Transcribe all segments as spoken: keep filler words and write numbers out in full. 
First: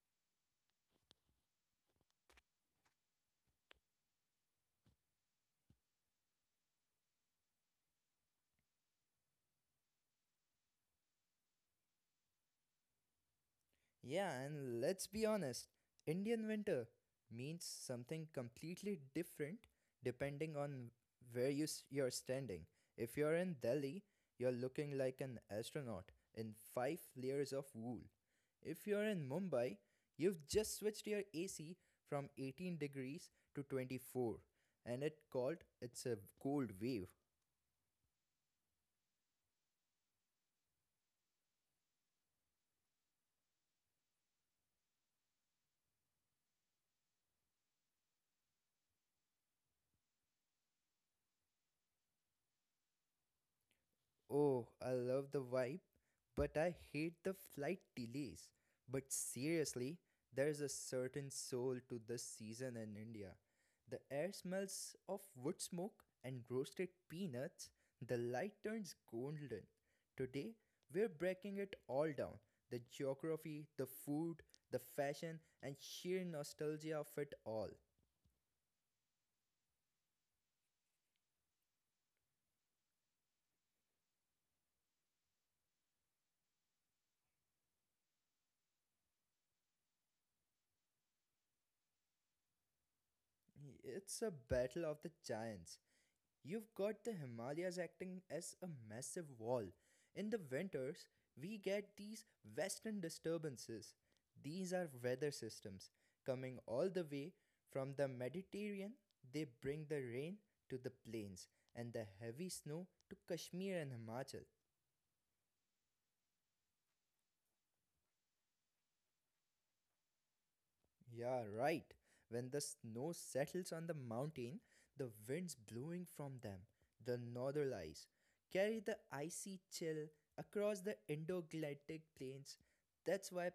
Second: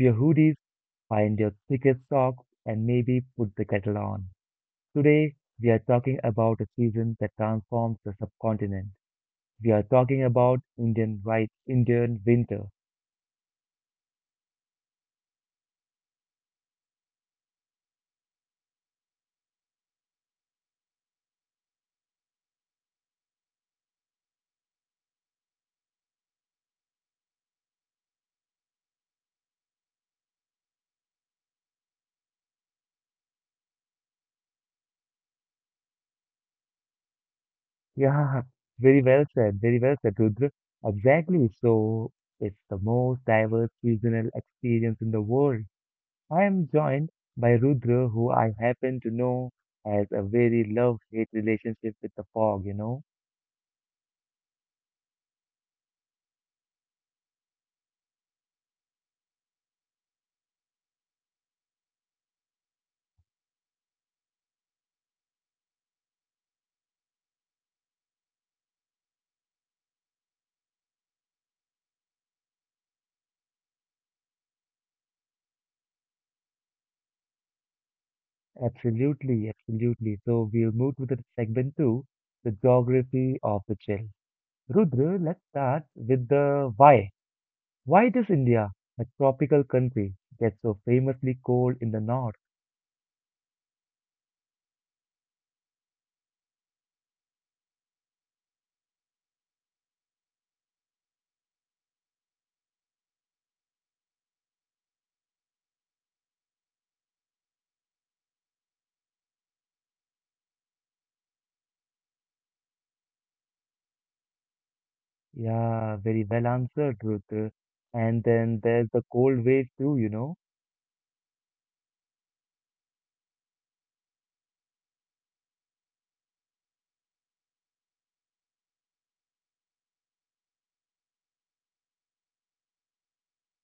your hoodies, find your thickest socks, and maybe put the kettle on. Today, we are talking about a season that transforms the subcontinent. We are talking about Indian right, Indian winter. Yeah, and let's be honest, Indian winter means something completely different depending on where you s- you're standing. If you're in Delhi, you're looking like an astronaut in five layers of wool. If you're in Mumbai, you've just switched your A C from eighteen degrees to twenty-four and it called it's a cold wave. Yeah, very well said, very well said, Rudra. Exactly. So, it's the most diverse seasonal experience in the world. I am joined by Rudra, who I happen to know has a very love-hate relationship with the fog, you know. Oh, I love the vibe, but I hate the flight delays. But seriously, there's a certain soul to this season in India. The air smells of wood smoke and roasted peanuts, the light turns golden. Today, we're breaking it all down: the geography, the food, the fashion, and sheer nostalgia of it all. Absolutely, absolutely. So we'll move to the segment two, the geography of the chill. Rudra, let's start with the why. Why does India, a tropical country, get so famously cold in the north? It's a battle of the giants. You've got the Himalayas acting as a massive wall. In the winters, we get these western disturbances. These are weather systems coming all the way from the Mediterranean. They bring the rain to the plains and the heavy snow to Kashmir and Himachal. Yeah, very well answered, Rudra. And then there's the cold wave too, you know? Yeah, right. When the snow settles on the mountain, the winds blowing from them, the northern ice, carry the icy chill across the Indo-Galactic plains. That's why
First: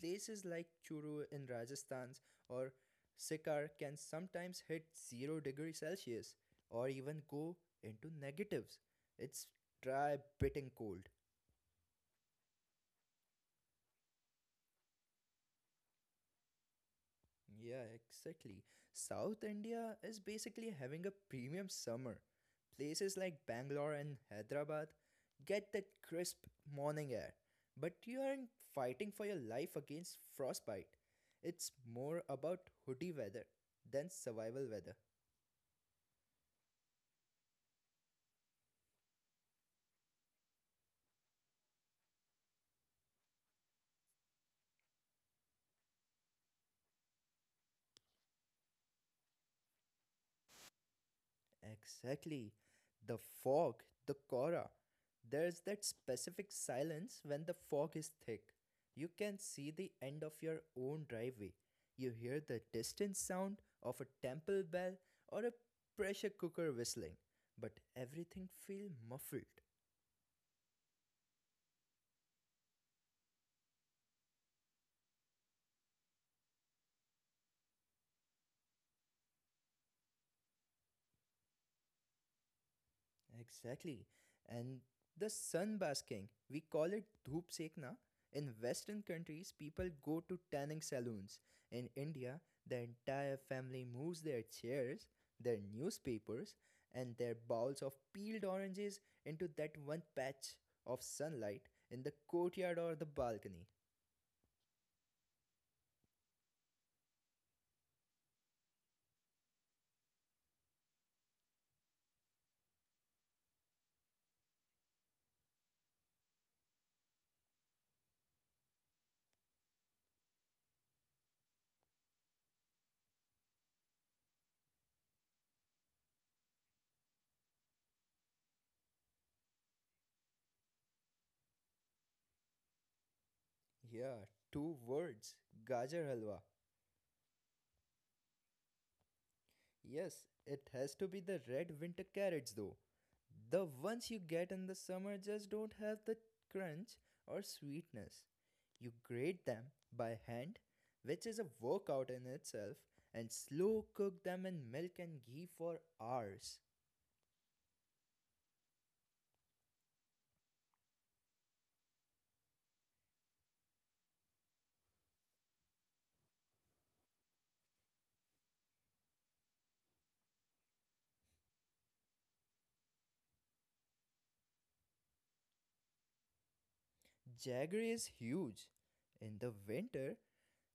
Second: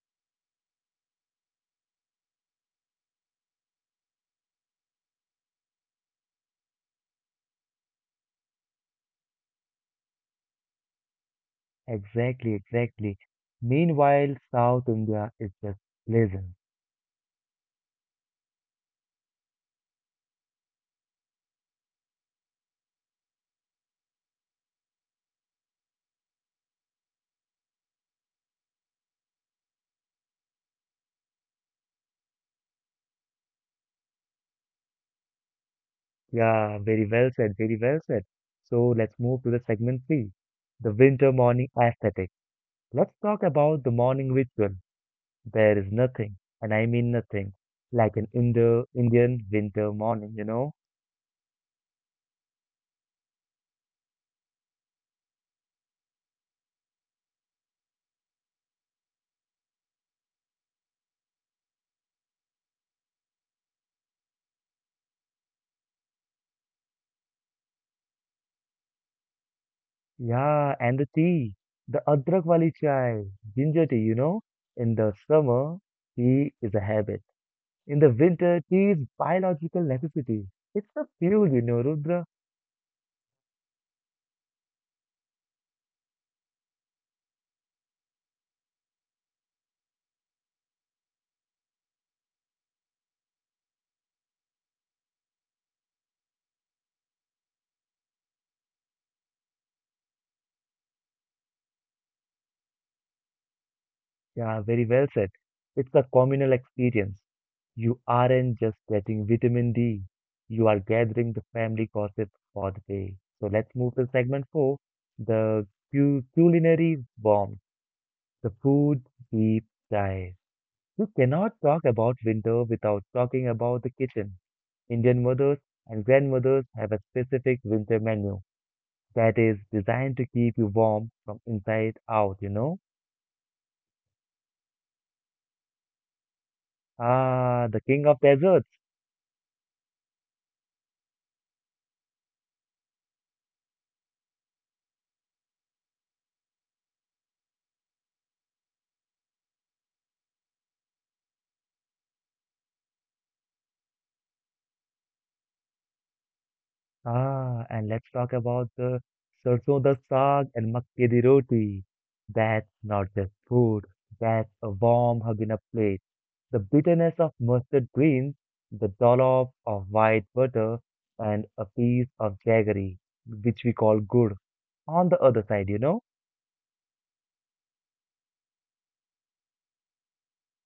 places like Churu in Rajasthan or Sikar can sometimes hit zero degrees Celsius or even go into negatives. It's dry, biting cold. Exactly, exactly. Meanwhile, South India is just pleasant. Yeah, exactly. South India is basically having a premium summer. Places like Bangalore and Hyderabad get that crisp morning air, but you aren't fighting for your life against frostbite. It's more about hoodie weather than survival weather. Yeah, very well said, very well said. So let's move to the segment three, the winter morning aesthetic. Let's talk about the morning ritual. There is nothing, and I mean nothing, like an Indo Indian winter morning, you know? Exactly. The fog, the aura. There's that specific silence when the fog is thick. You can see the end of your own driveway. You hear the distant sound of a temple bell or a pressure cooker whistling, but everything feels muffled. Yeah, and the tea, the adrak wali chai, ginger tea, you know? In the summer, tea is a habit. In the winter, tea is biological necessity. It's a fuel, you know, Rudra. Exactly. And the sunbasking, we call it dhoop sekna. In Western countries, people go to tanning saloons. In India, the entire family moves their chairs, their newspapers, and their bowls of peeled oranges into that one patch of sunlight in the courtyard or the balcony. Yeah, very well said. It's a communal experience. You aren't just getting vitamin D, you are gathering the family gossip for the day. So let's move to segment four, the cu- culinary bomb, the food deep dive. You cannot talk about winter without talking about the kitchen. Indian mothers and grandmothers have a specific winter menu that is designed to keep you warm from inside out, you know? Yeah, two words: gajar halwa. Ah, the king of desserts. Yes, it has to be the red winter carrots though. The ones you get in the summer just don't have the crunch or sweetness. You grate them by hand, which is a workout in itself, and slow cook them in milk and ghee for hours. Ah, and let's talk about the sarson da saag and makke di roti. That's not just food, that's a warm hug in a plate. The bitterness of mustard greens, the dollop of white butter, and a piece of jaggery, which we call gur, on the other side, you know? Jaggery is huge. In the winter,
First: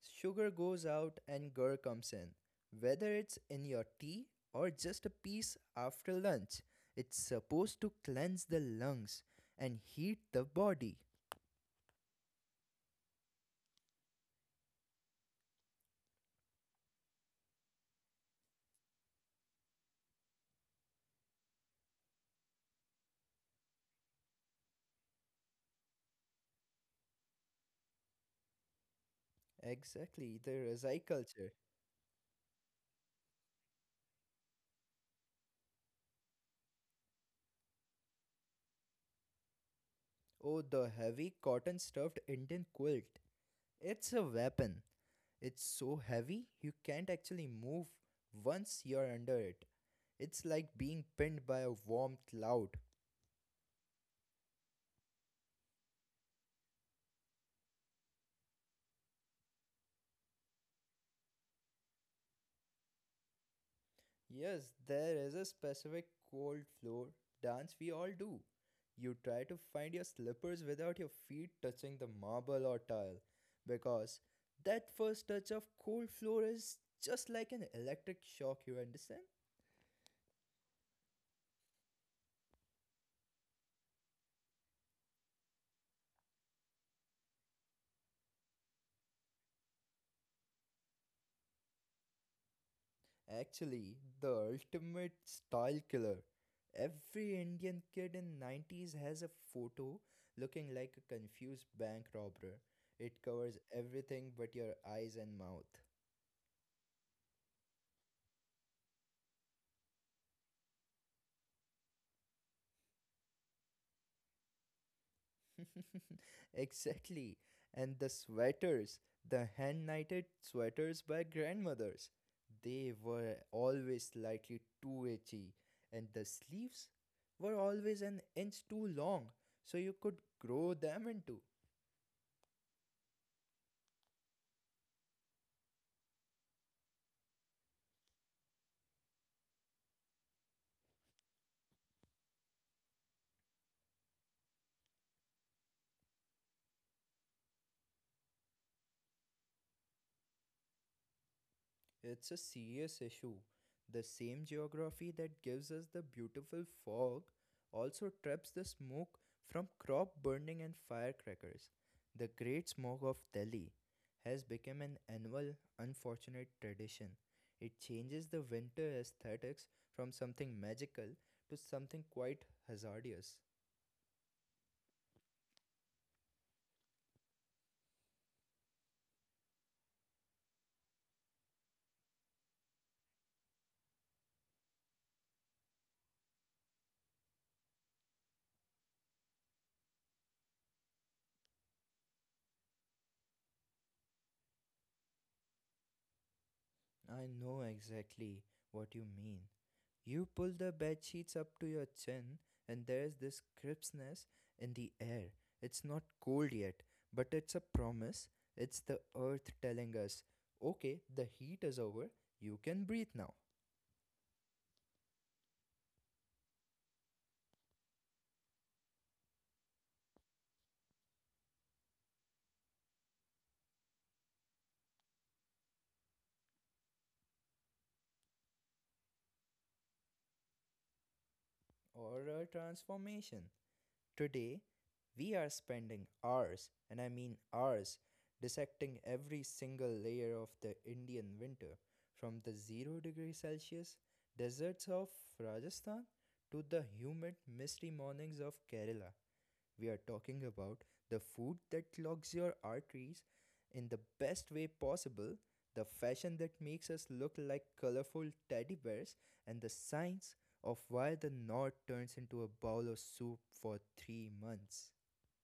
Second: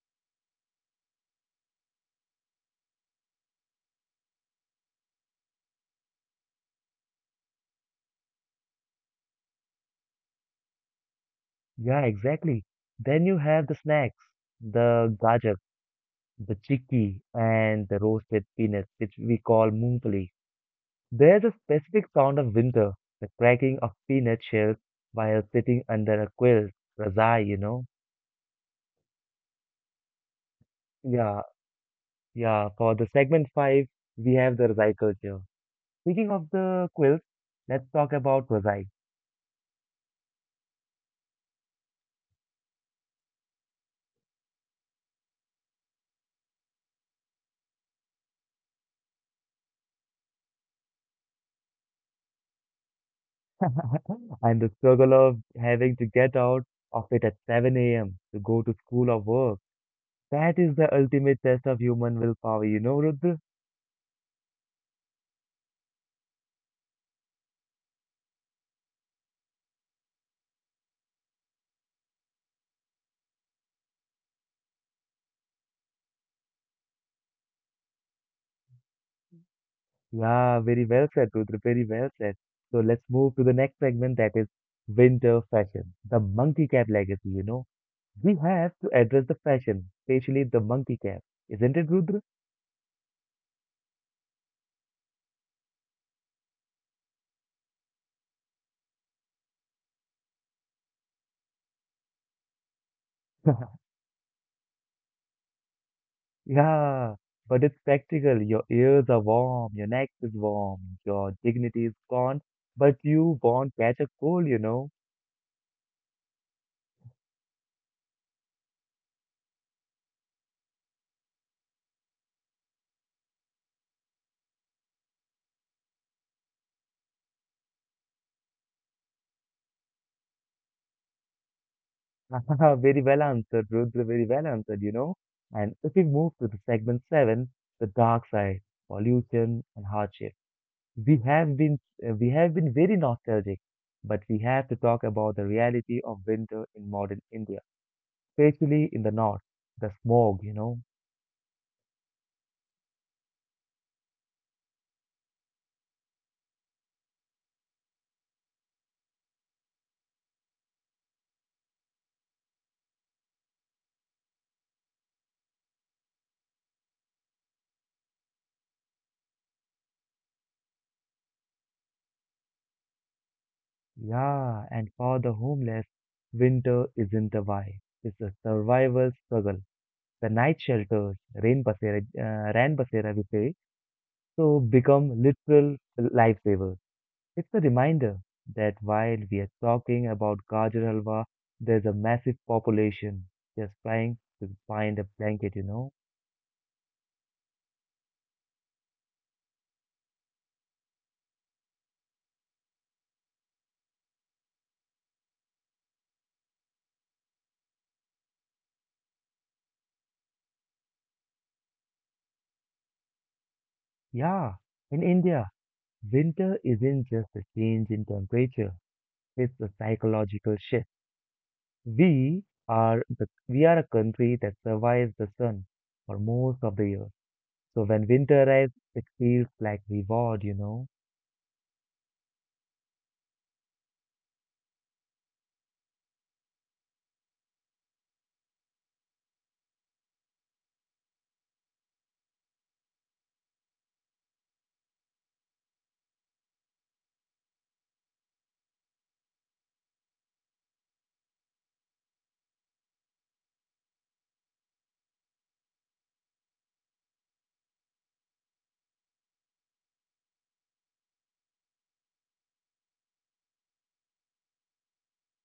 sugar goes out and gur comes in. Whether it's in your tea or just a piece after lunch, it's supposed to cleanse the lungs and heat the body. Yeah, exactly. Then you have the snacks, the gajak, the chikki, and the roasted peanuts, which we call mungfali. There's a specific sound of winter, the cracking of peanut shells while sitting under a quilt, Razai, you know. Exactly, the Rasai Yeah, culture. yeah. For the segment five, we have the Razai culture. Speaking of the quilts, let's talk about Razai. Oh, the heavy cotton stuffed Indian quilt. It's a weapon. It's so heavy you can't actually move once you're under it. It's like being pinned by a warm cloud. And the struggle of having to get out of it at seven a m to go to school or work. That is the ultimate test of human willpower, you know, Rudra? Yes, there is a specific cold floor dance we all do. You try to find your slippers without your feet touching the marble or tile because that first touch of cold floor is just like an electric shock, you understand? Yeah, very well said, Rudra. Very well said. So let's move to the next segment that is winter fashion, the monkey cap legacy. You know, we have to address the fashion, especially the monkey cap, isn't it, Rudra? Actually, the ultimate style killer. Every Indian kid in nineties has a photo looking like a confused bank robber. It covers everything but your eyes and mouth. Yeah, but it's practical. Your ears are warm, your neck is warm, your dignity is gone, but you won't catch a cold, you know. Exactly. And the sweaters, the hand knitted sweaters by grandmothers, they were always slightly too itchy, and the sleeves were always an inch too long, so you could grow them into. Very well answered, Rudra. Very well answered, you know. And if we move to the segment seven, the dark side, pollution and hardship. We have been uh, we have been very nostalgic, but we have to talk about the reality of winter in modern India, especially in the north. The smog, you know. It's a serious issue. The same geography that gives us the beautiful fog also traps the smoke from crop burning and firecrackers. The great smog of Delhi has become an annual unfortunate tradition. It changes the winter aesthetics from something magical to something quite hazardous. Yeah, and for the homeless, winter isn't a why. It's a survival struggle. The night shelters, rain basera, uh, ran basera we say, so become literal lifesavers. It's a reminder that while we are talking about Gajar Halwa, there's a massive population just trying to find a blanket, you know? I know exactly what you mean. You pull the bed sheets up to your chin, and there's this crispness in the air. It's not cold yet, but it's a promise. It's the earth telling us, okay, the heat is over, you can breathe now. Yeah, in India, winter isn't just a change in temperature, it's a psychological shift. We are the, we are a country that survives the sun for most of the year. So when winter arrives, it feels like reward, you know? Or a transformation. Today, we are spending hours, and I mean hours, dissecting every single layer of the Indian winter, from the zero degree Celsius deserts of Rajasthan to the humid, misty mornings of Kerala. We are talking about the food that clogs your arteries in the best way possible, the fashion that makes us look like colorful teddy bears, and the science of why the north turns into a bowl of soup for three months.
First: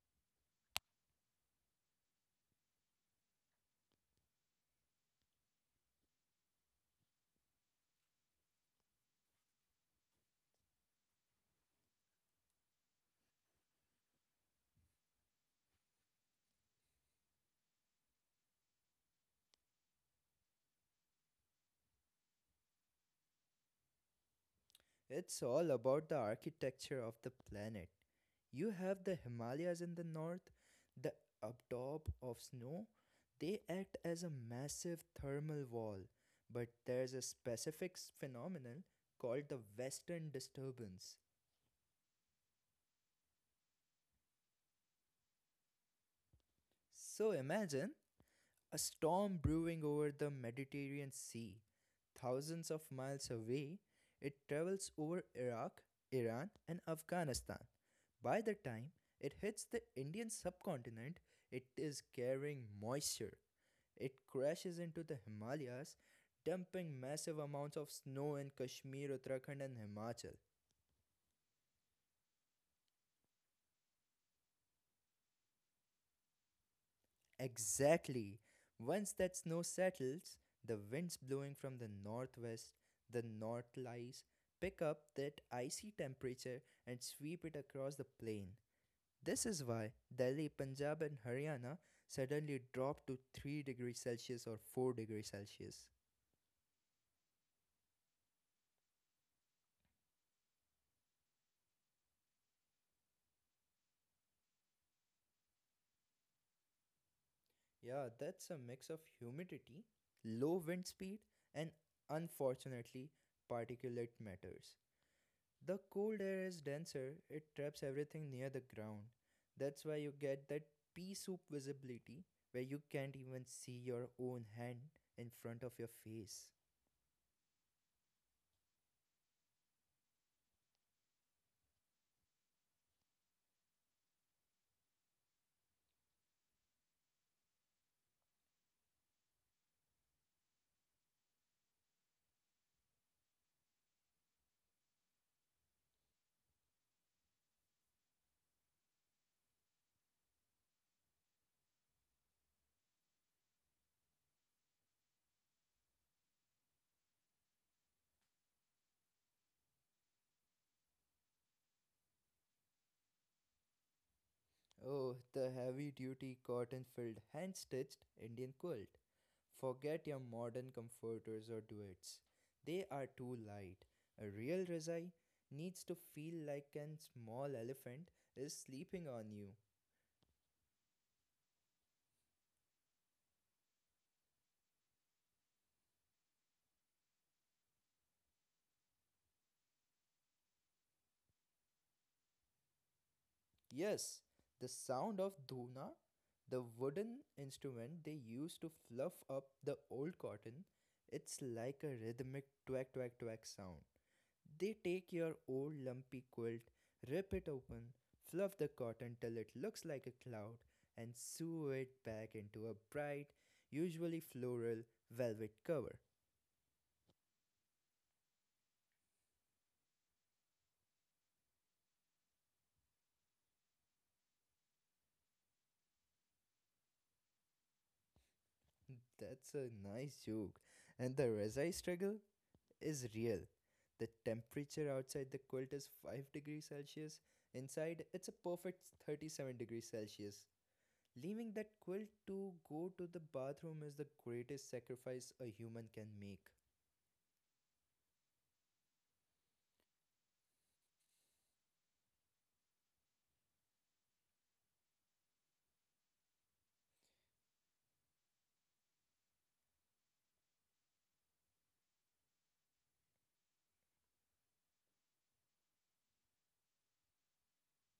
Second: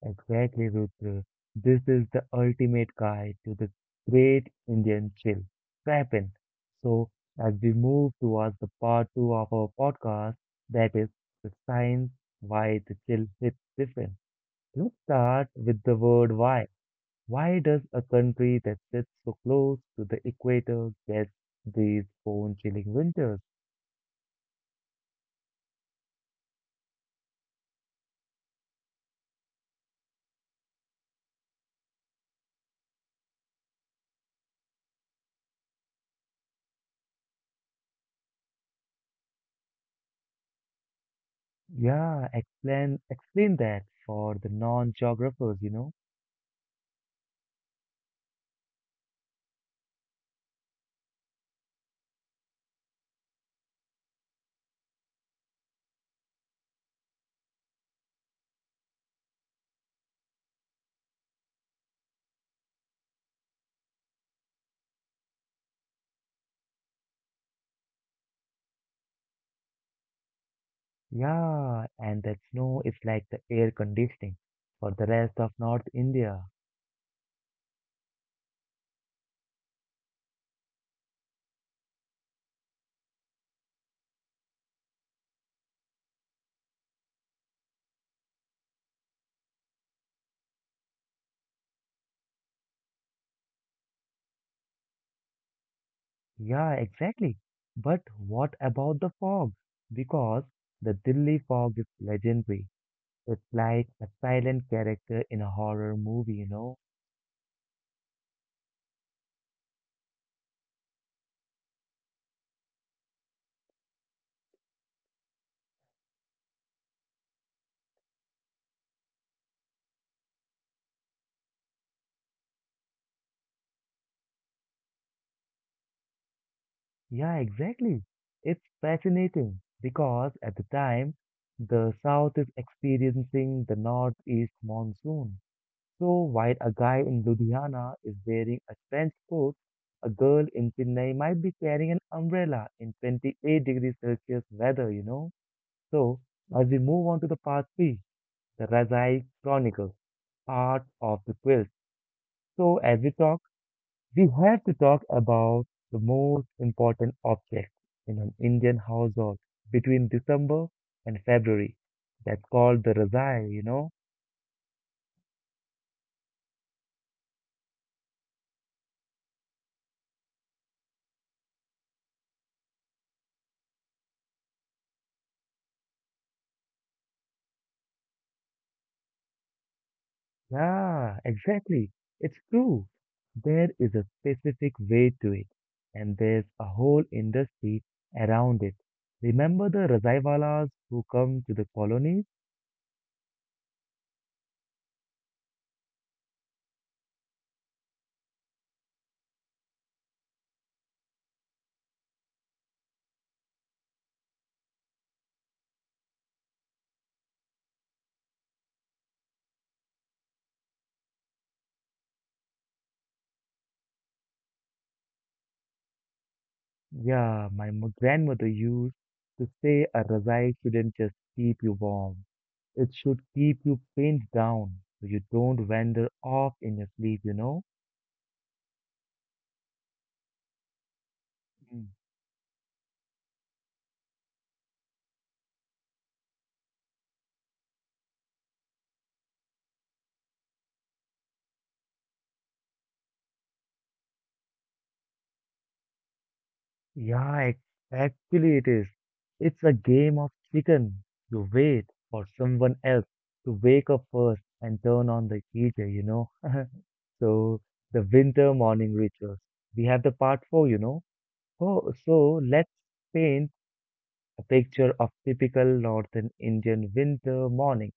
Exactly, Rutre. This is the ultimate guide to the great Indian chill, Krapen. So, as we move towards the part two of our podcast, that is the science why the chill hits different. Let's start with the word why. Why does a country that sits so close to the equator get these bone chilling winters? It's all about the architecture of the planet. You have the Himalayas in the north, the abdob of snow. They act as a massive thermal wall, but there's a specific phenomenon called the western disturbance. Yeah, explain explain that for the non-geographers, you know. So imagine a storm brewing over the Mediterranean Sea. Thousands of miles away, it travels over Iraq, Iran, and Afghanistan. By the time it hits the Indian subcontinent, it is carrying moisture. It crashes into the Himalayas, dumping massive amounts of snow in Kashmir, Uttarakhand, and Himachal. Yeah, and that snow is like the air conditioning for the rest of North India. Exactly. Once that snow settles, the winds blowing from the northwest, the north lies, pick up that icy temperature and sweep it across the plain. This is why Delhi, Punjab, and Haryana suddenly drop to three degrees Celsius or four degrees Celsius. Yeah, exactly. But what about the fog? Because the Delhi fog is legendary. It's like a silent character in a horror movie, you know? Yeah, that's a mix of humidity, low wind speed, and unfortunately, particulate matters. The cold air is denser, it traps everything near the ground. That's why you get that pea soup visibility where you can't even see your own hand in front of your face. Yeah, exactly. It's fascinating because at the time, the South is experiencing the Northeast monsoon. So while a guy in Ludhiana is wearing a trench coat, a girl in Chennai might be carrying an umbrella in twenty-eight degrees Celsius weather, you know. So as we move on to the part three, the Razai Chronicles, part of the quiz. So as we talk, we have to talk about the most important object in an Indian household between December and February. That's called the Razai, you know. Oh, the heavy duty cotton filled hand stitched Indian quilt. Forget your modern comforters or duets. They are too light. A real Rizai needs to feel like a small elephant is sleeping on you. Yeah, exactly. It's true. There is a specific way to it, and there's a whole industry around it. Remember the Razaiwalas who come to the colonies? Yes, the sound of dhuna, the wooden instrument they used to fluff up the old cotton, it's like a rhythmic twack twack twack sound. They take your old lumpy quilt, rip it open, fluff the cotton till it looks like a cloud, and sew it back into a bright, usually floral, velvet cover. Yeah, my mo- grandmother used to say a Razai shouldn't just keep you warm. It should keep you pinned down so you don't wander off in your sleep, you know? That's a nice joke. And the Rezai struggle is real. The temperature outside the quilt is five degrees Celsius; inside, it's a perfect thirty-seven degrees Celsius. Leaving that quilt to go to the bathroom is the greatest sacrifice a human can make. Yeah, exactly it is. It's a game of chicken. You wait for someone else to wake up first and turn on the heater, you know. So the winter morning rituals. We have the part four, you know. Oh, so let's paint a picture of typical northern Indian winter morning.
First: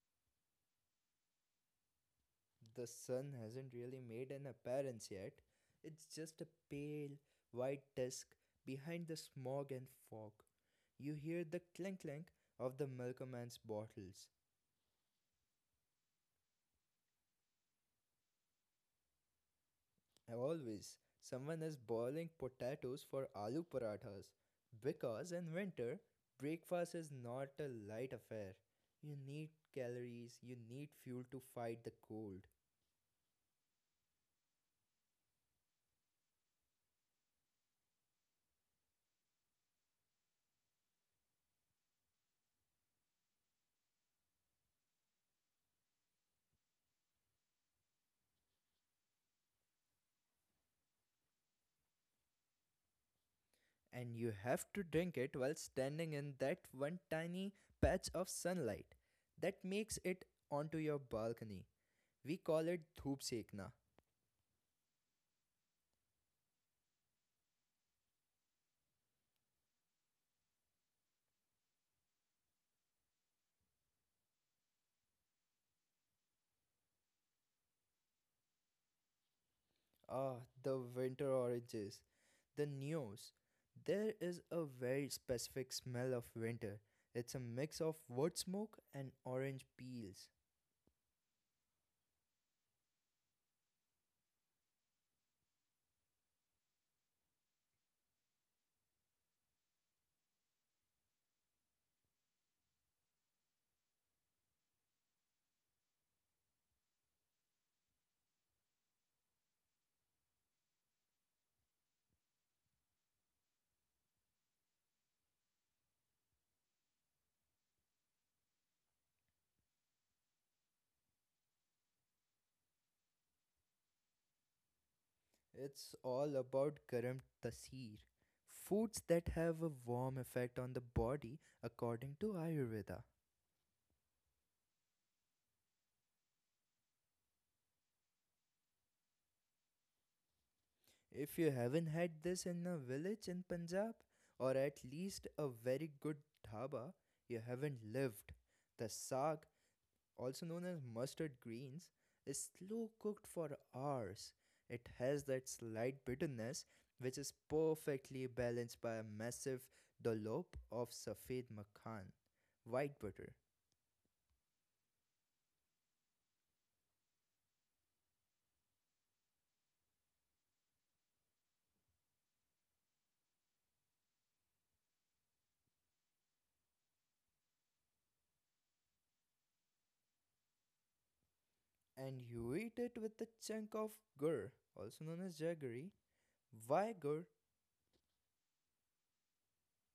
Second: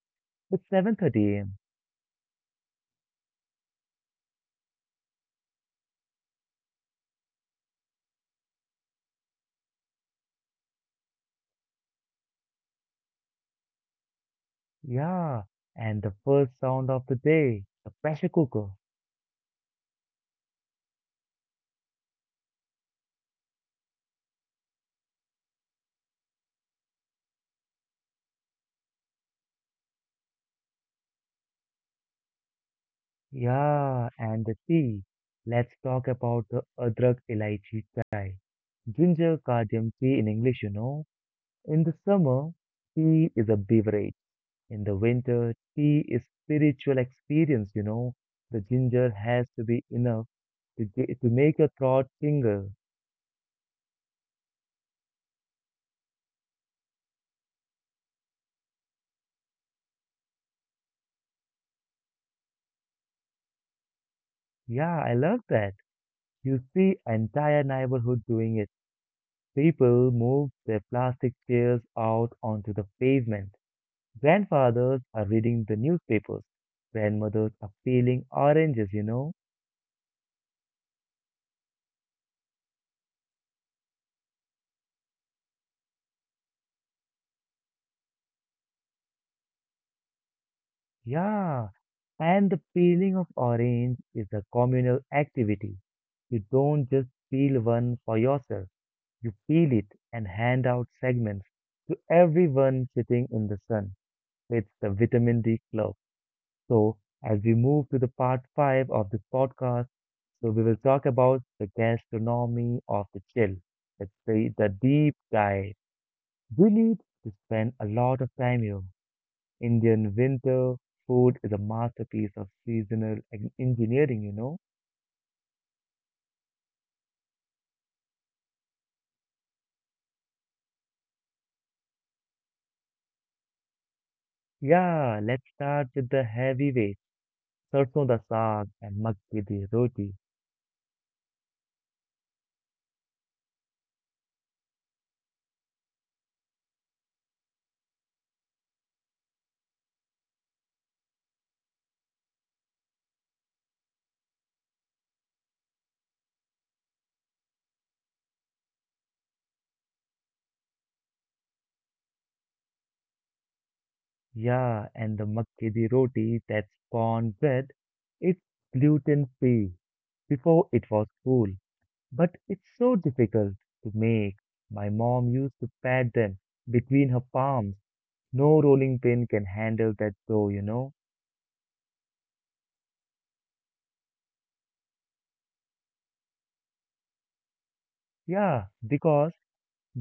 It's seven thirty a m. The sun hasn't really made an appearance yet, it's just a pale, white disk behind the smog and fog. You hear the clink clink of the milkman's bottles. Yeah, and the first sound of the day, the pressure cooker. Always, someone is boiling potatoes for aloo parathas, because in winter, breakfast is not a light affair. You need calories, you need fuel to fight the cold, Yeah, and the tea. Let's talk about the Adrak Elaichi Chai. Ginger cardamom tea in English, you know. In the summer, tea is a beverage. In the winter, tea is spiritual experience, you know. The ginger has to be enough to ge- to make your throat tingle. and you have to drink it while standing in that one tiny patch of sunlight that makes it onto your balcony. We call it dhoop sekna. Yeah, I love that. You see entire neighborhood doing it. People move their plastic chairs out onto the pavement. Grandfathers are reading the newspapers. Grandmothers are peeling oranges, you know. Ah, the winter oranges, the neos. There is a very specific smell of winter. It's a mix of wood smoke and orange peels. Yeah. And the peeling of orange is a communal activity. You don't just peel one for yourself. You peel it and hand out segments to everyone sitting in the sun. It's the vitamin D club. So as we move to the part five of this podcast, so we will talk about the gastronomy of the chill. It's the, the deep dive. We need to spend a lot of time here. Indian winter food is a masterpiece of seasonal en- engineering, you know. It's all about garam tasir, foods that have a warm effect on the body according to Ayurveda. Yeah, let's start with the heavyweight. Sarson da saag and makki di roti. If you haven't had this in a village in Punjab, or at least a very good dhaba, you haven't lived. The saag, also known as mustard greens, is slow cooked for hours. It has that slight bitterness which is perfectly balanced by a massive dollop of safed makan, white butter. Yeah, and the makki di roti, that's corn bread, it's gluten-free. Before it was cool, but it's so difficult to make. My mom used to pat them between her palms. No rolling pin can handle that dough, you know. And you eat it with a chunk of gur, also known as jaggery. Why gur? Yeah, because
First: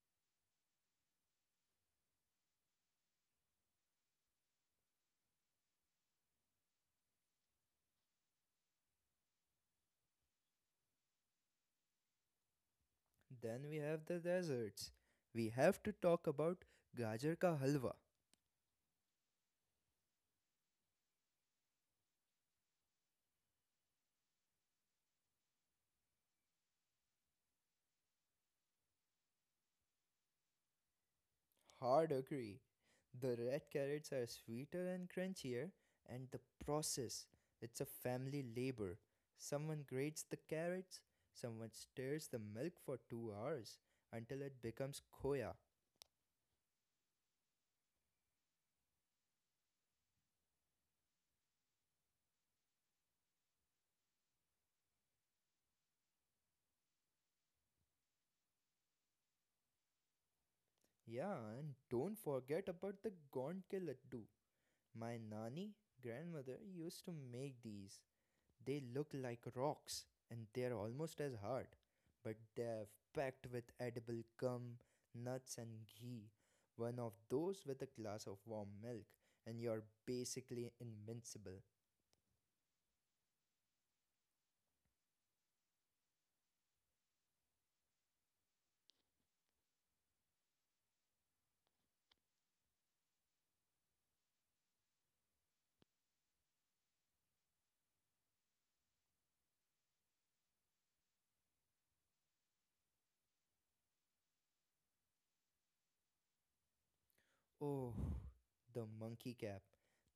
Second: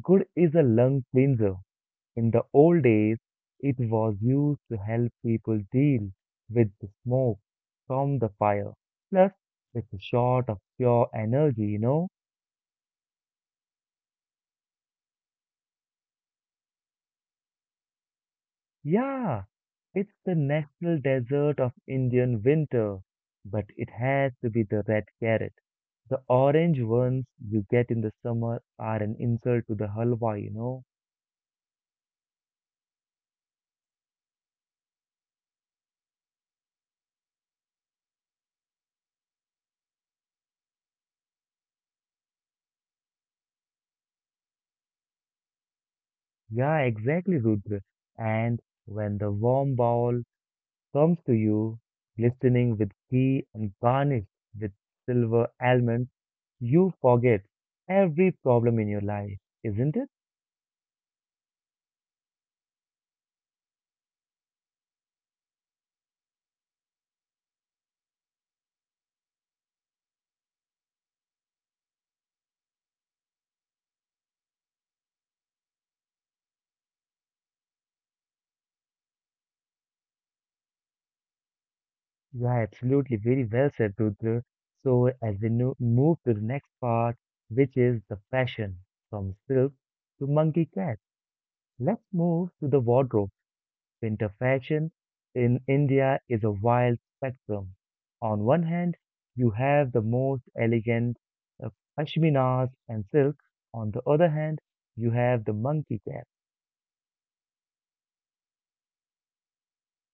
good is a lung cleanser. In the old days, it was used to help people deal with the smoke from the fire. Plus, it's a shot of pure energy, you know? Then we have the desserts. We have to talk about gajar ka halwa. Yeah, it's the national dessert of Indian winter. But it has to be the red carrot. The orange ones you get in the summer are an insult to the halwa, you know? Hard agree. The red carrots are sweeter and crunchier, and the process, it's a family labor. Someone grates the carrots, someone stirs the milk for two hours until it becomes khoya. Yeah, exactly, Rudra. And when the warm bowl comes to you glistening with ghee and garnished with silver almonds, you forget every problem in your life, isn't it? Yeah, and don't forget about the gond ke laddu. My nani, grandmother, used to make these. They look like rocks and they're almost as hard, but they're packed with edible gum, nuts, and ghee. One of those with a glass of warm milk, and you're basically invincible. Yeah, absolutely. Very well said, Rudra. So, as we no- move to the next part, which is the fashion from silk to monkey cat, let's move to the wardrobe. Winter fashion in India is a wild spectrum. On one hand, you have the most elegant uh, pashminas and silks. On the other hand, you have the monkey cap. Oh, the monkey cap,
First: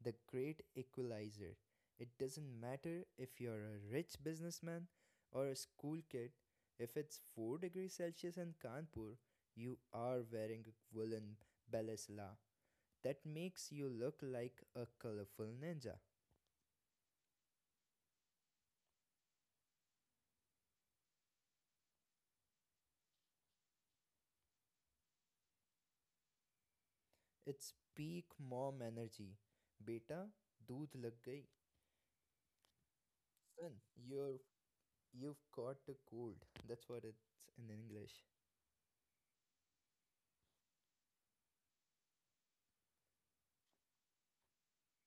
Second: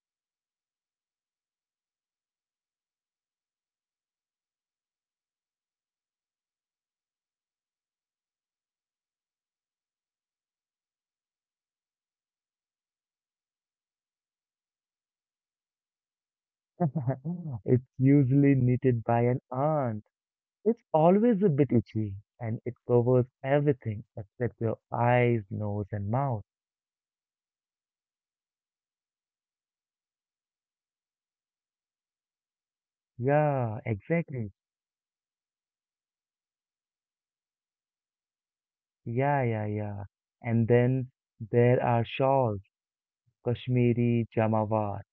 the great equalizer. It doesn't matter if you're a rich businessman or a school kid, if it's four degrees Celsius in Kanpur, you are wearing a woolen balaclava that makes you look like a colorful ninja. It's usually knitted by an aunt. It's always a bit itchy and it covers everything except your eyes, nose, and mouth. It's peak mom energy. Beta, doodh lag gayi. Son, Yeah, you're, exactly. you've caught a cold. That's what it's in English. Yeah, yeah, yeah. And then there are shawls, Kashmiri Jamawar,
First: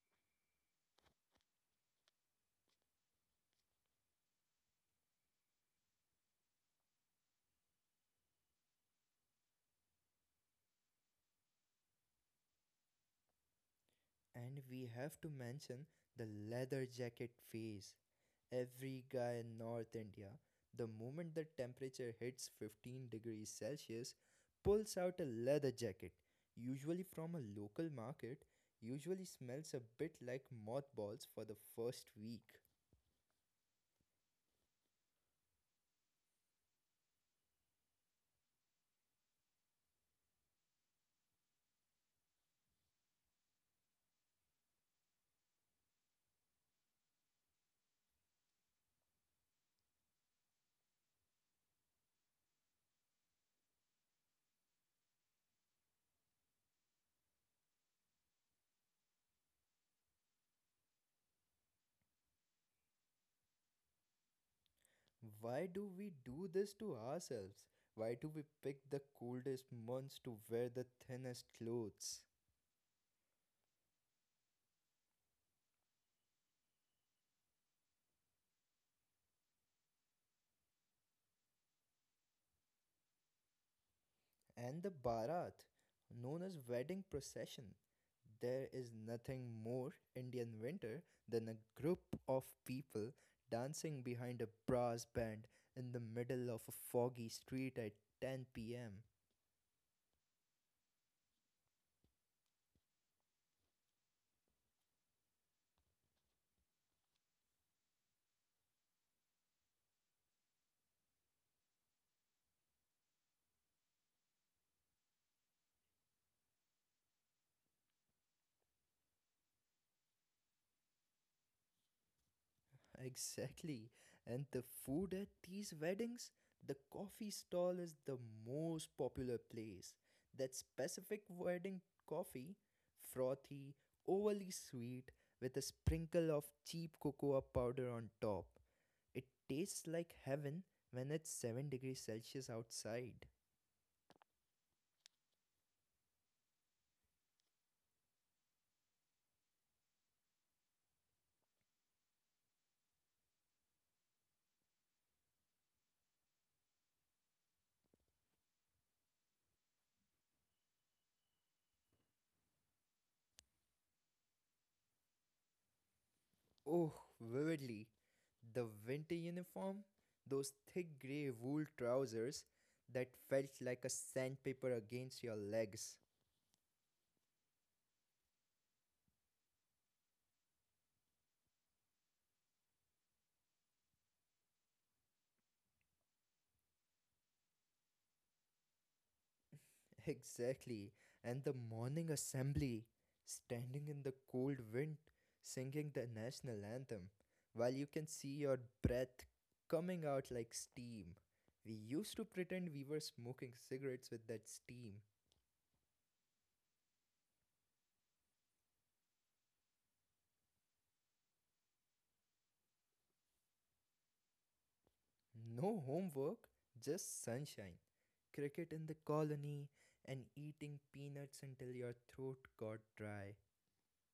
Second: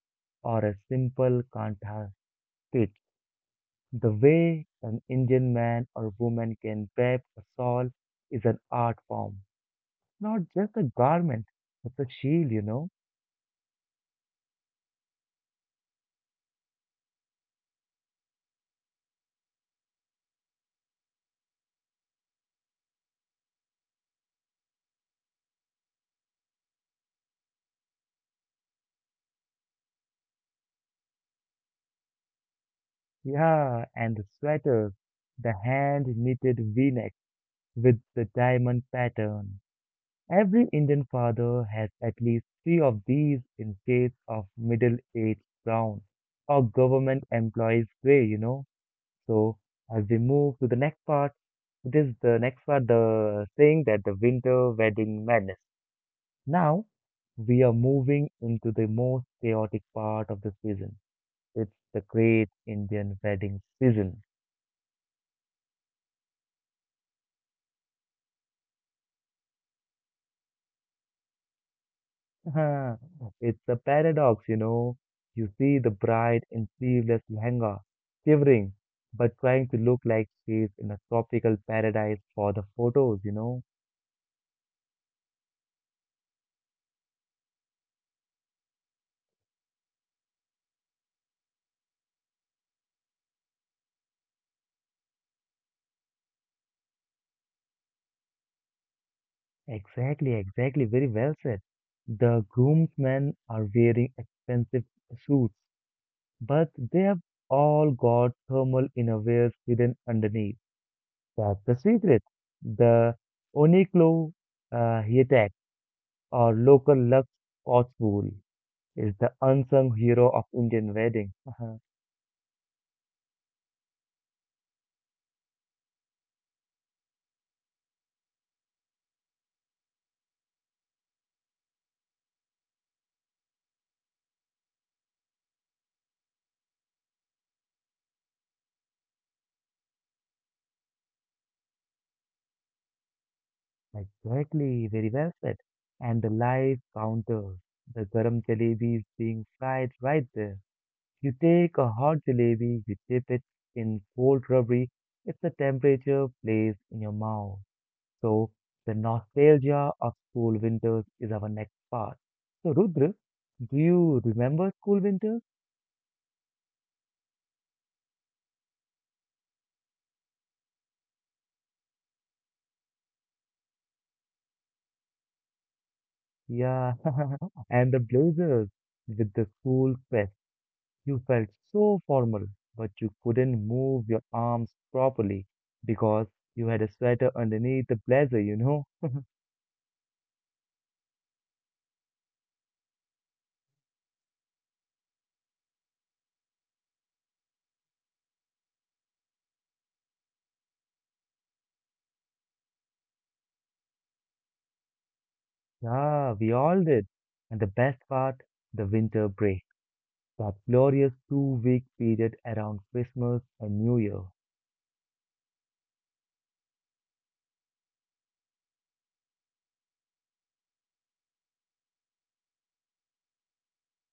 or a simple kanta stitch. The way an Indian man or woman can web a shawl is an art form, not just a garment, it's a shield, you know. And we have to mention the leather jacket phase. Every guy in North India, the moment the temperature hits fifteen degrees Celsius, pulls out a leather jacket, usually from a local market, usually smells a bit like mothballs for the first week. Yeah, and the sweaters, the hand knitted v-neck with the diamond pattern. Every Indian father has at least three of these in shades of middle-aged brown or government employees gray, you know. So as we move to the next part, it is the next part, the saying that the winter wedding madness. Now we are moving into the most chaotic part of the season. It's the great Indian wedding season. Why do we do this to ourselves? Why do we pick the coldest months to wear the thinnest clothes? It's a paradox, you know. You see the bride in sleeveless lehenga, shivering, but trying to look like she's in a tropical paradise for the photos, you know. And the Bharat, known as wedding procession. There is nothing more Indian winter than a group of people dancing behind a brass band in the middle of a foggy street at ten p m. Exactly, exactly. Very well said. The groomsmen are wearing expensive suits, but they have all got thermal innerwears hidden underneath. That's the secret. The Uniqlo uh, Heatex or local Lux Scotch wool is the unsung hero of Indian weddings. Uh-huh. Exactly. And the food at these weddings, the coffee stall is the most popular place. That specific wedding coffee, frothy, overly sweet, with a sprinkle of cheap cocoa powder on top. It tastes like heaven when it's seven degrees Celsius outside. Exactly, very well said. And the live counters, the garam jalebis being fried right there. You take a hot jalebi, you dip it in cold rubbery, it's the temperature plays in your mouth. So the nostalgia of school winters is our next part. So Rudra, do you remember school winters? Oh, vividly. The winter uniform, those thick grey wool trousers that felt like a sandpaper against your legs. Yeah, and the blazers with the school crest. You felt so formal, but you couldn't move your arms properly because you had a sweater underneath the blazer, you know? Exactly. And the morning assembly, standing in the cold wind, singing the national anthem, while you can see your breath coming out like steam. We used to pretend we were smoking cigarettes with that steam. Yeah, we all did. And the best part, the winter break. That glorious two-week period around Christmas and New Year. No homework, just sunshine, cricket in the colony, and eating peanuts until your throat got dry.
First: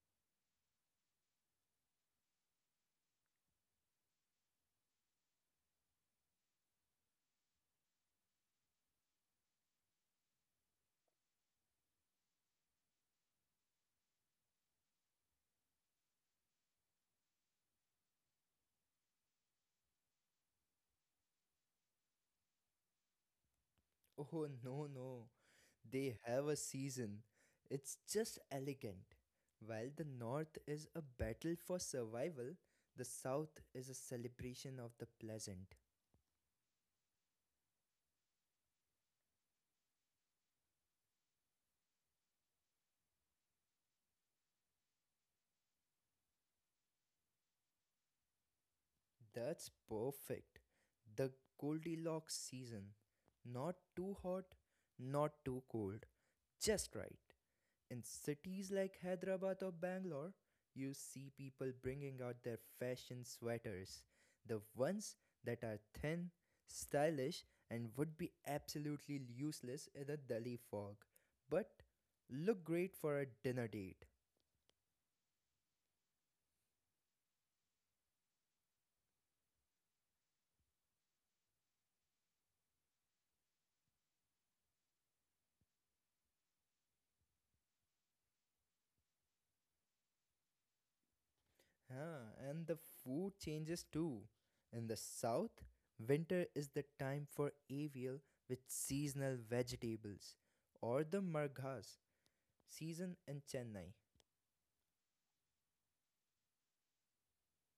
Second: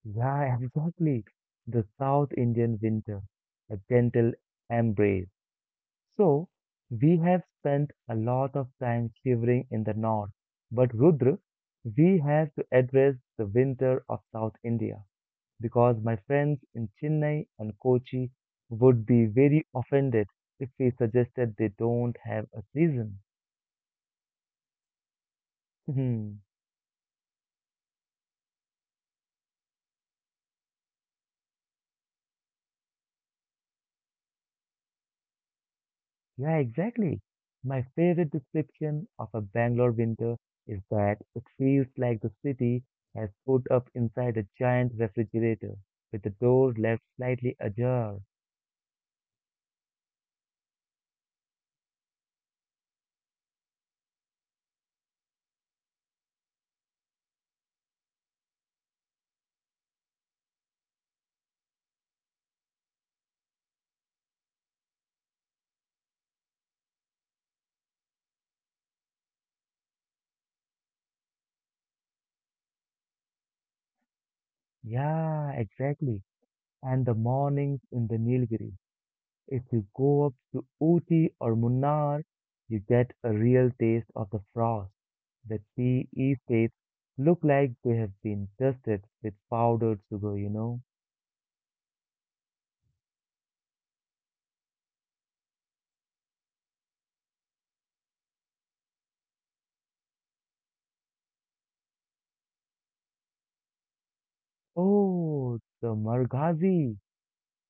Yeah, exactly. The South Indian winter, a gentle embrace. So, we have spent a lot of time shivering in the north. But Rudra, we have to address the winter of South India, because my friends in Chennai and Kochi would be very offended if we suggested they don't have a season. Oh, no, no. They Hmm, have a season. It's just elegant. While the north is a battle for survival, the south is a celebration of the pleasant. yeah, exactly. My favorite description of a Bangalore winter is that it feels like the city has put up inside a giant refrigerator with the door left slightly ajar. That's perfect. The Goldilocks season. Not too hot, not too cold. Just right. In cities like Hyderabad or Bangalore, you see people bringing out their fashion sweaters. The ones that are thin, stylish, and would be absolutely useless in a Delhi fog, but look great for a dinner date. Yeah, exactly. And the mornings in the Nilgiri, if you go up to Ooty or Munnar, you get a real taste of the frost. The tea estates look like they have been dusted with powdered sugar, you know. Huh, and the food changes too. In the south, winter is the time for avial with seasonal vegetables or the marghas season in Chennai. Oh, the Marghazi.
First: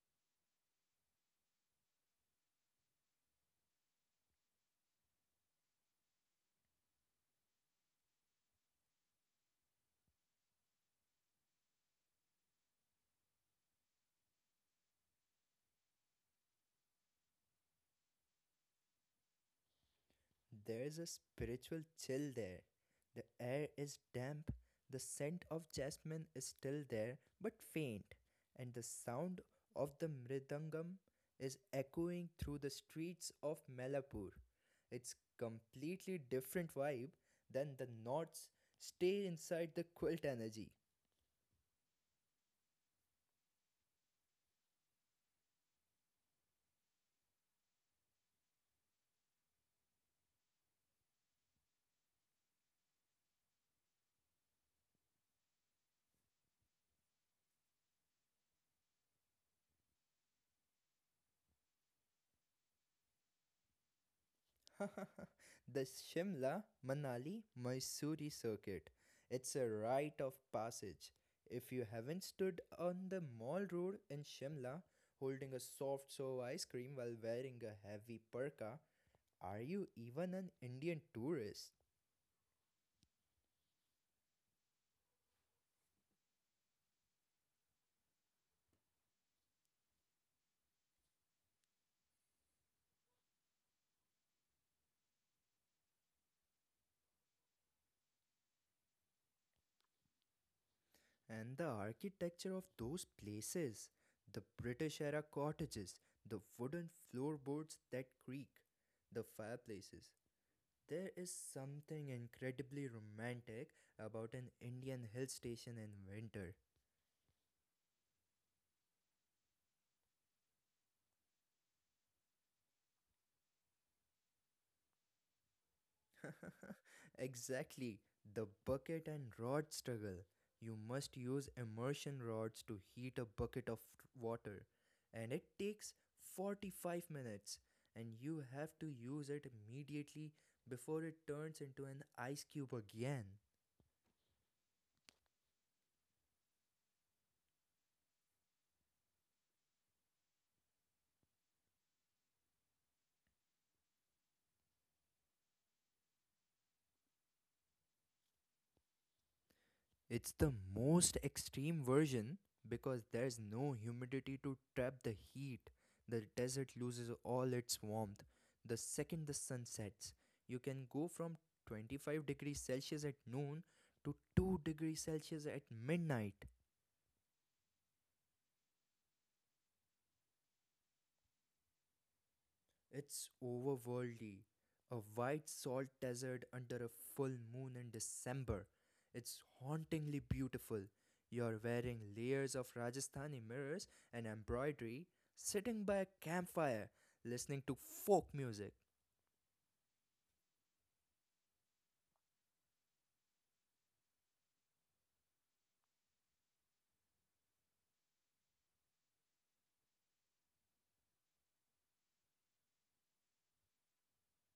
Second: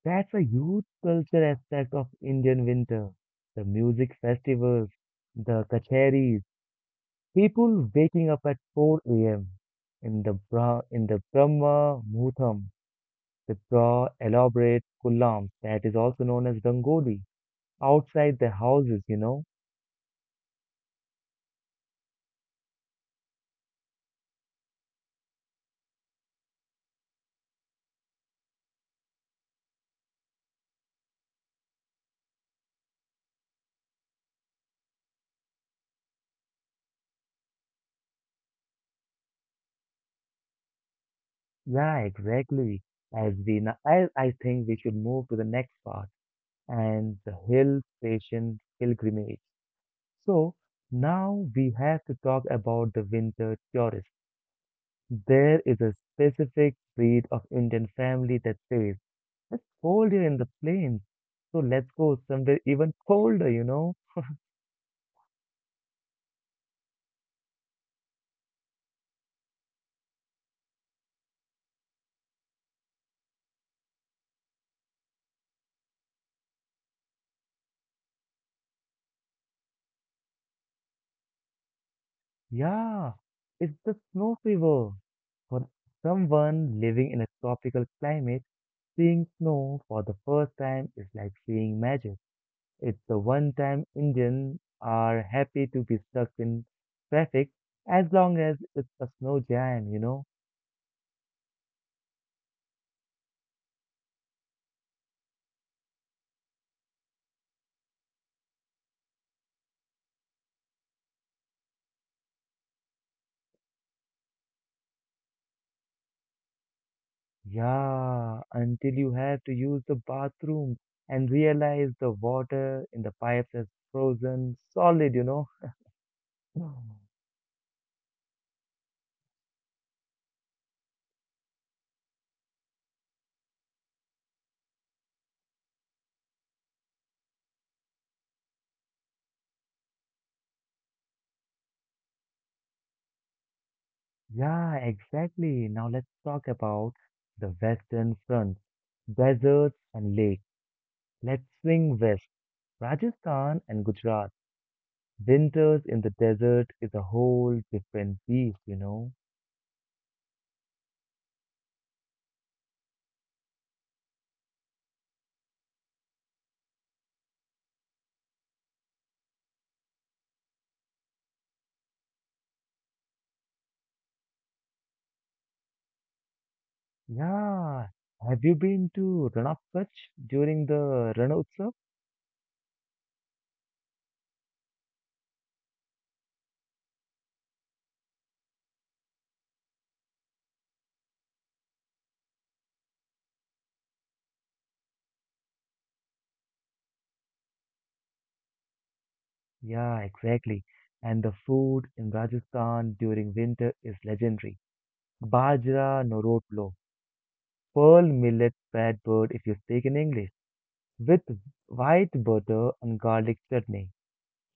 That's a huge culture aspect of Indian winter. The music festivals, the kacheris, people waking up at four a m in the Bra in the Brahma Muhurtam. They draw elaborate kullams, that is also known as rangoli, outside their houses, you know. There's a spiritual chill there. The air is damp, the scent of jasmine is still there but faint, and the sound of the mridangam is echoing through the streets of Melapur. It's completely different vibe than the knots stay inside the quilt energy. Yeah, exactly. As we, now, I, I think we should move to the next part and the hill station pilgrimage. So now we have to talk about the winter tourist. There is a specific breed of Indian family that says, it's colder in the plains, so let's go somewhere even colder, you know. The Shimla Manali mysore circuit. It's a rite of passage. If you haven't stood on the mall road in Shimla holding a soft serve ice cream while wearing a heavy parka, are you even an Indian tourist? Yeah, it's the snow fever. For someone living in a tropical climate, seeing snow for the first time is like seeing magic. It's the one time Indians are happy to be stuck in traffic as long as it's a snow jam, you know? And the architecture of those places, the British era cottages, the wooden floorboards that creak, the fireplaces, there is something incredibly romantic about an Indian hill station in winter. Yeah, until you have to use the bathroom and realize the water in the pipes is frozen solid, you know? Exactly, the bucket and rod struggle. You must use immersion rods to heat a bucket of water, and it takes forty-five minutes, and you have to use it immediately before it turns into an ice cube again. Yeah, exactly. Now let's talk about the Western front, deserts and lakes. Let's swing west. Rajasthan and Gujarat. Winters in the desert is a whole different beast, you know. It's the most extreme version because there's no humidity to trap the heat. The desert loses all its warmth the second the sun sets. You can go from twenty-five degrees Celsius at noon to two degrees Celsius at midnight. Yeah. Have you been to Ranap Kutch during the Ran Utsav? It's overworldly. A white salt desert under a full moon in December. It's hauntingly beautiful. You're wearing layers of Rajasthani mirrors and embroidery, sitting by a campfire, listening to folk music. Yeah, exactly. And the food in Rajasthan during winter is legendary. Bajra Norotlo, pearl millet bread bird if you speak in English, with white butter and garlic chutney.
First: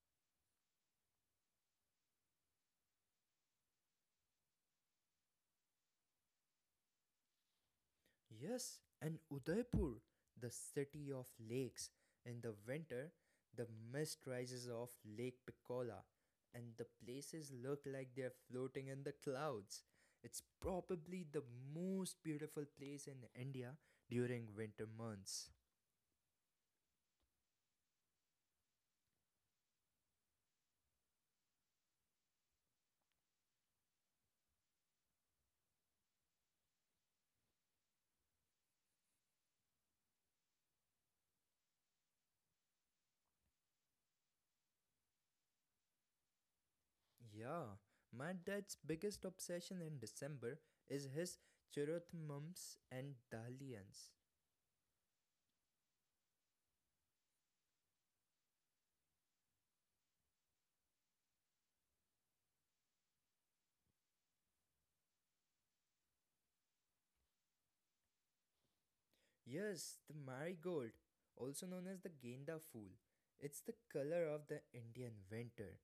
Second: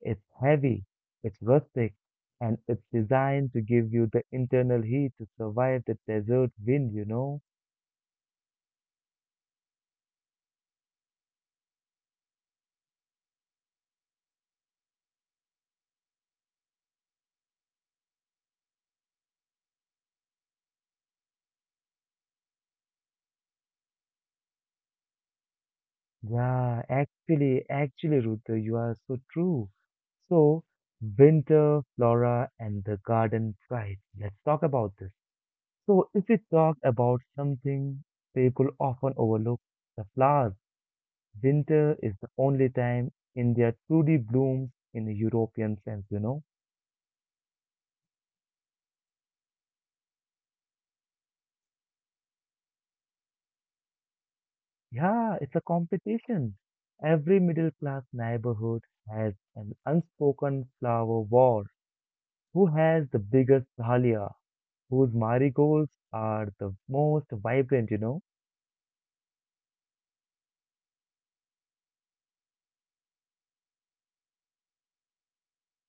It's heavy, it's rustic, and it's designed to give you the internal heat to survive the desert wind, you know? Yes, and Udaipur, the city of lakes. In the winter, the mist rises off Lake Piccola, and the places look like they're floating in the clouds. It's probably the most beautiful place in India during winter months. Yeah, actually, actually, Ruta, you are so true. So, winter, flora, and the garden pride. Let's talk about this. So, if we talk about something people often overlook, the flowers. Winter is the only time India truly blooms in a European sense, you know. Yeah, my dad's biggest obsession in December is his chirutmums and dahlias. Yeah, it's a competition. Every middle class neighborhood has an unspoken flower war. Who has the biggest dahlia? Whose marigolds are the most vibrant, you know? Yes, the marigold, also known as the Genda Phool, it's the color of the Indian winter.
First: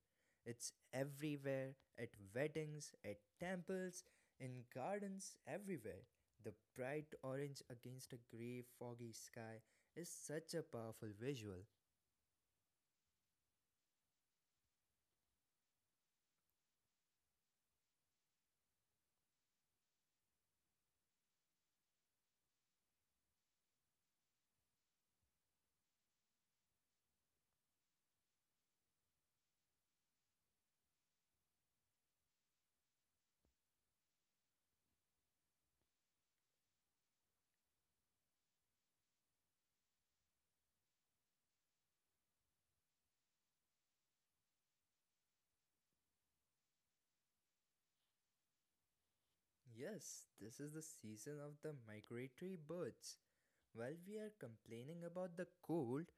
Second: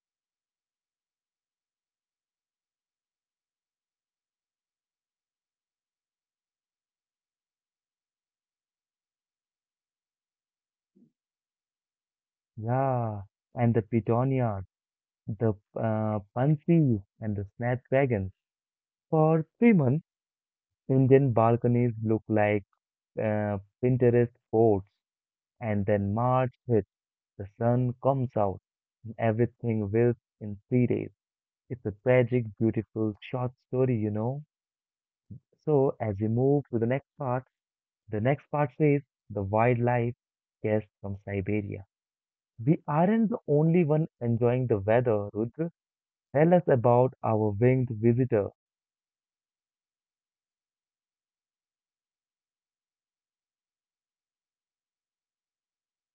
It's everywhere at weddings, at temples, in gardens, everywhere. The bright orange against a grey, foggy sky is such a powerful visual. Yeah, and the petunias, the uh, pansies, and the snapdragons. For three months, Indian balconies look like uh, Pinterest boards. And then March hits, the sun comes out, and everything wilts in three days. It's a tragic, beautiful short story, you know. So, as we move to the next part, the next part says the wildlife guest from Siberia. We aren't the only one enjoying the weather, Rudra. Tell us about our winged visitor. Yes, this is the season of the migratory birds. While we are complaining about the cold,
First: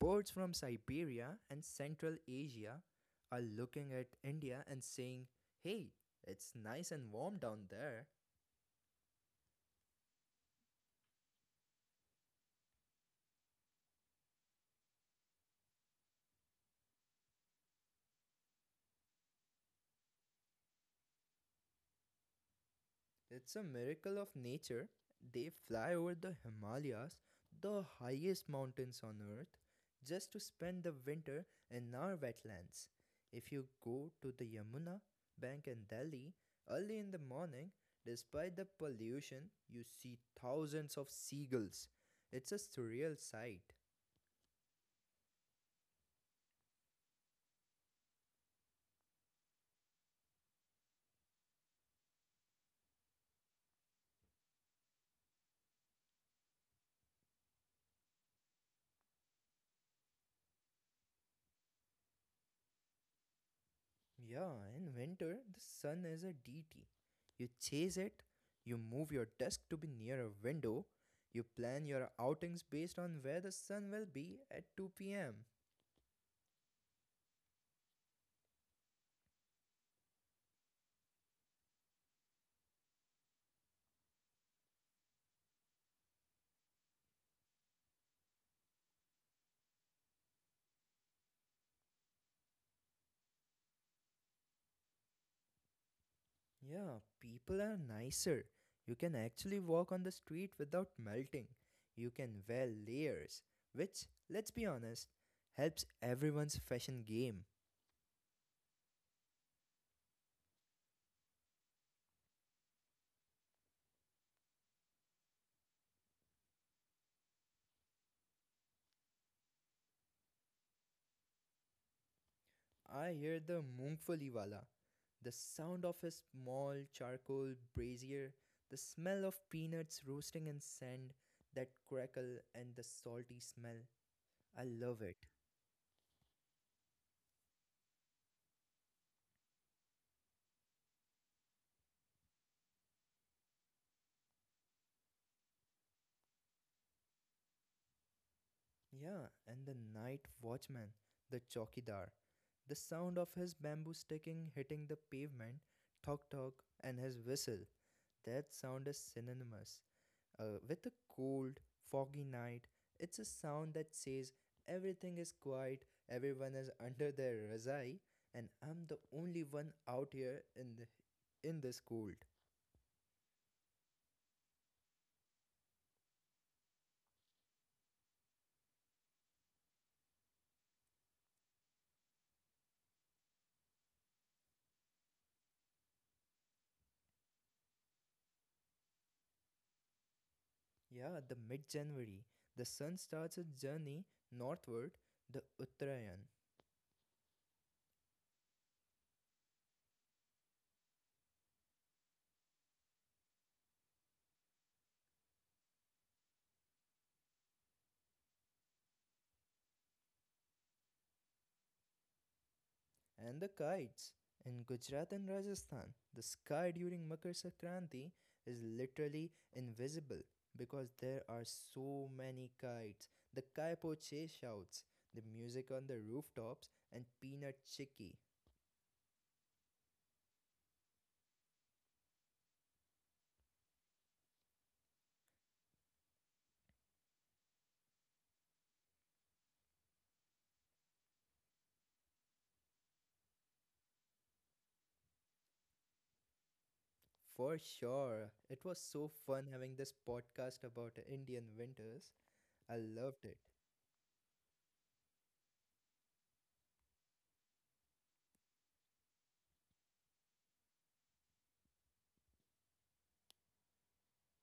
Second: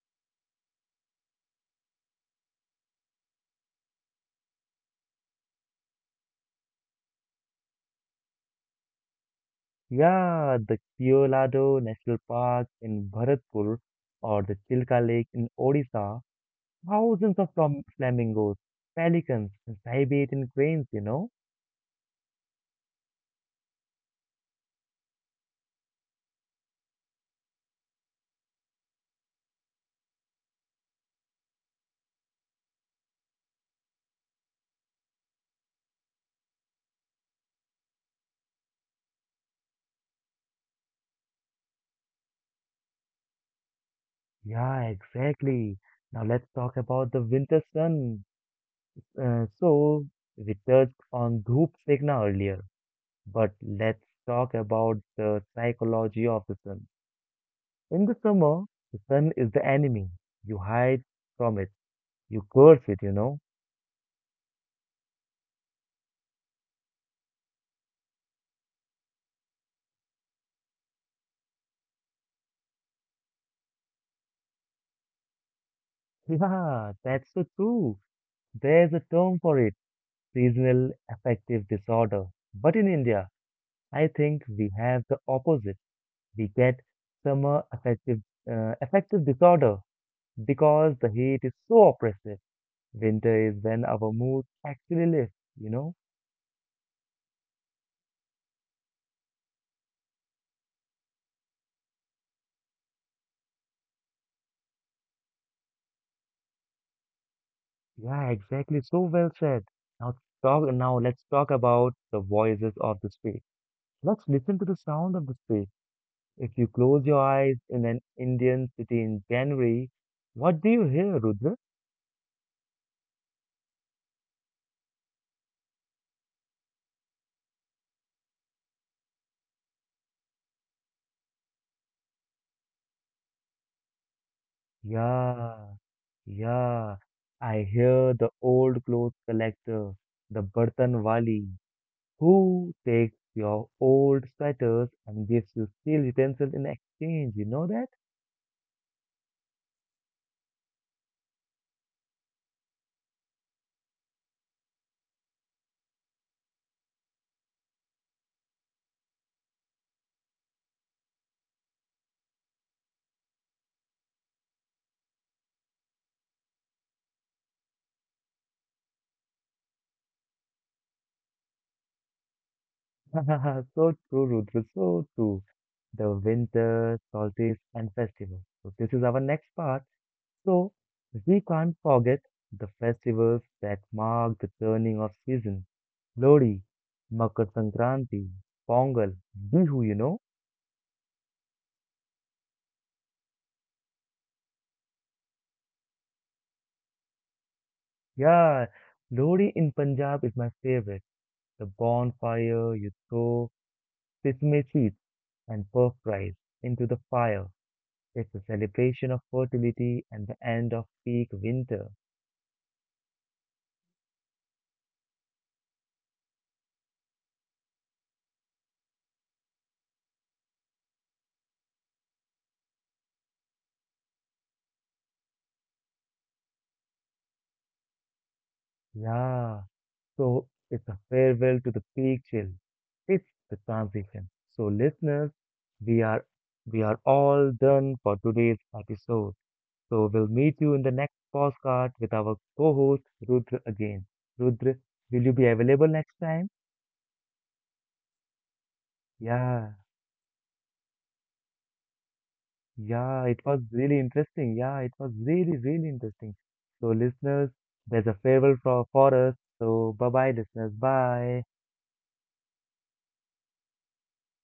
birds from Siberia and Central Asia are looking at India and saying, hey, it's nice and warm down there. Yeah, the Colorado National Park in Bharatpur or the Chilka Lake in Odisha. Thousands of flam- flamingos, pelicans, and Siberian cranes, you know? It's a miracle of nature. They fly over the Himalayas, the highest mountains on earth, just to spend the winter in our wetlands. If you go to the Yamuna bank in Delhi early in the morning, despite the pollution, you see thousands of seagulls. It's a surreal sight. Yeah, exactly. Now let's talk about the winter sun. Uh, so, we touched on Dhoop Signa earlier, but let's talk about the psychology of the sun. In the summer, the sun is the enemy. You hide from it, you curse it, you know? Yeah, in winter, the sun is a deity. You chase it, you move your desk to be near a window, you plan your outings based on where the sun will be at two p m. Yeah, that's so true. There's a term for it, seasonal affective disorder. But in India, I think we have the opposite. We get summer affective, uh, affective disorder because the heat is so oppressive. Winter is when our moods actually lift, you know? Yeah, people are nicer. You can actually walk on the street without melting. You can wear layers, which, let's be honest, helps everyone's fashion game. Yeah, exactly. So well said. Now talk now let's talk about the voices of the street. Let's listen to the sound of the street. If you close your eyes in an Indian city in January, what do you hear, Rudra? I hear the moongfali wala, the sound of his small charcoal brazier, the smell of peanuts roasting in sand that crackle and the salty smell. I love it. Yeah, yeah. I hear the old clothes collector, the bartan wali, who takes your old sweaters and gives you steel utensils in exchange. You know that? Yeah, and the night watchman, the chokidar, the sound of his bamboo sticking hitting the pavement, tok tok, and his whistle. That sound is synonymous. Uh, with a cold, foggy night, it's a sound that says everything is quiet, everyone is under their razai, and I'm the only one out here in the, in this cold. So true, Rudra, so true. The winter, solstice, and festival. So this is our next part. So we can't forget the festivals that mark the turning of season. Lodi, Makar Sankranti, Pongal, Bihu, you know. Yeah, the mid January, the sun starts its journey northward, the Uttarayan. Yeah, Lori in Punjab is my favorite. The bonfire, you throw sesame seeds and puff rice into the fire. It's a celebration of fertility and the end of peak winter. And the kites. In Gujarat and Rajasthan, the sky during Makar Sankranti is literally invisible because there are so many kites. The kaipo che shouts, the music on the rooftops, and peanut chicky. Yeah, so it's a farewell to the peak chill. It's the transition. So listeners, we are we are all done for today's episode. So we'll meet you in the next podcast with our co-host Rudra again. Rudra, will you be available next time? For sure. It was so fun having Yeah, this podcast about Indian winters. I loved yeah, it. it was really interesting. Yeah, it was really, really interesting. So, listeners, there's a farewell for, for us. So, bye bye, listeners. Bye.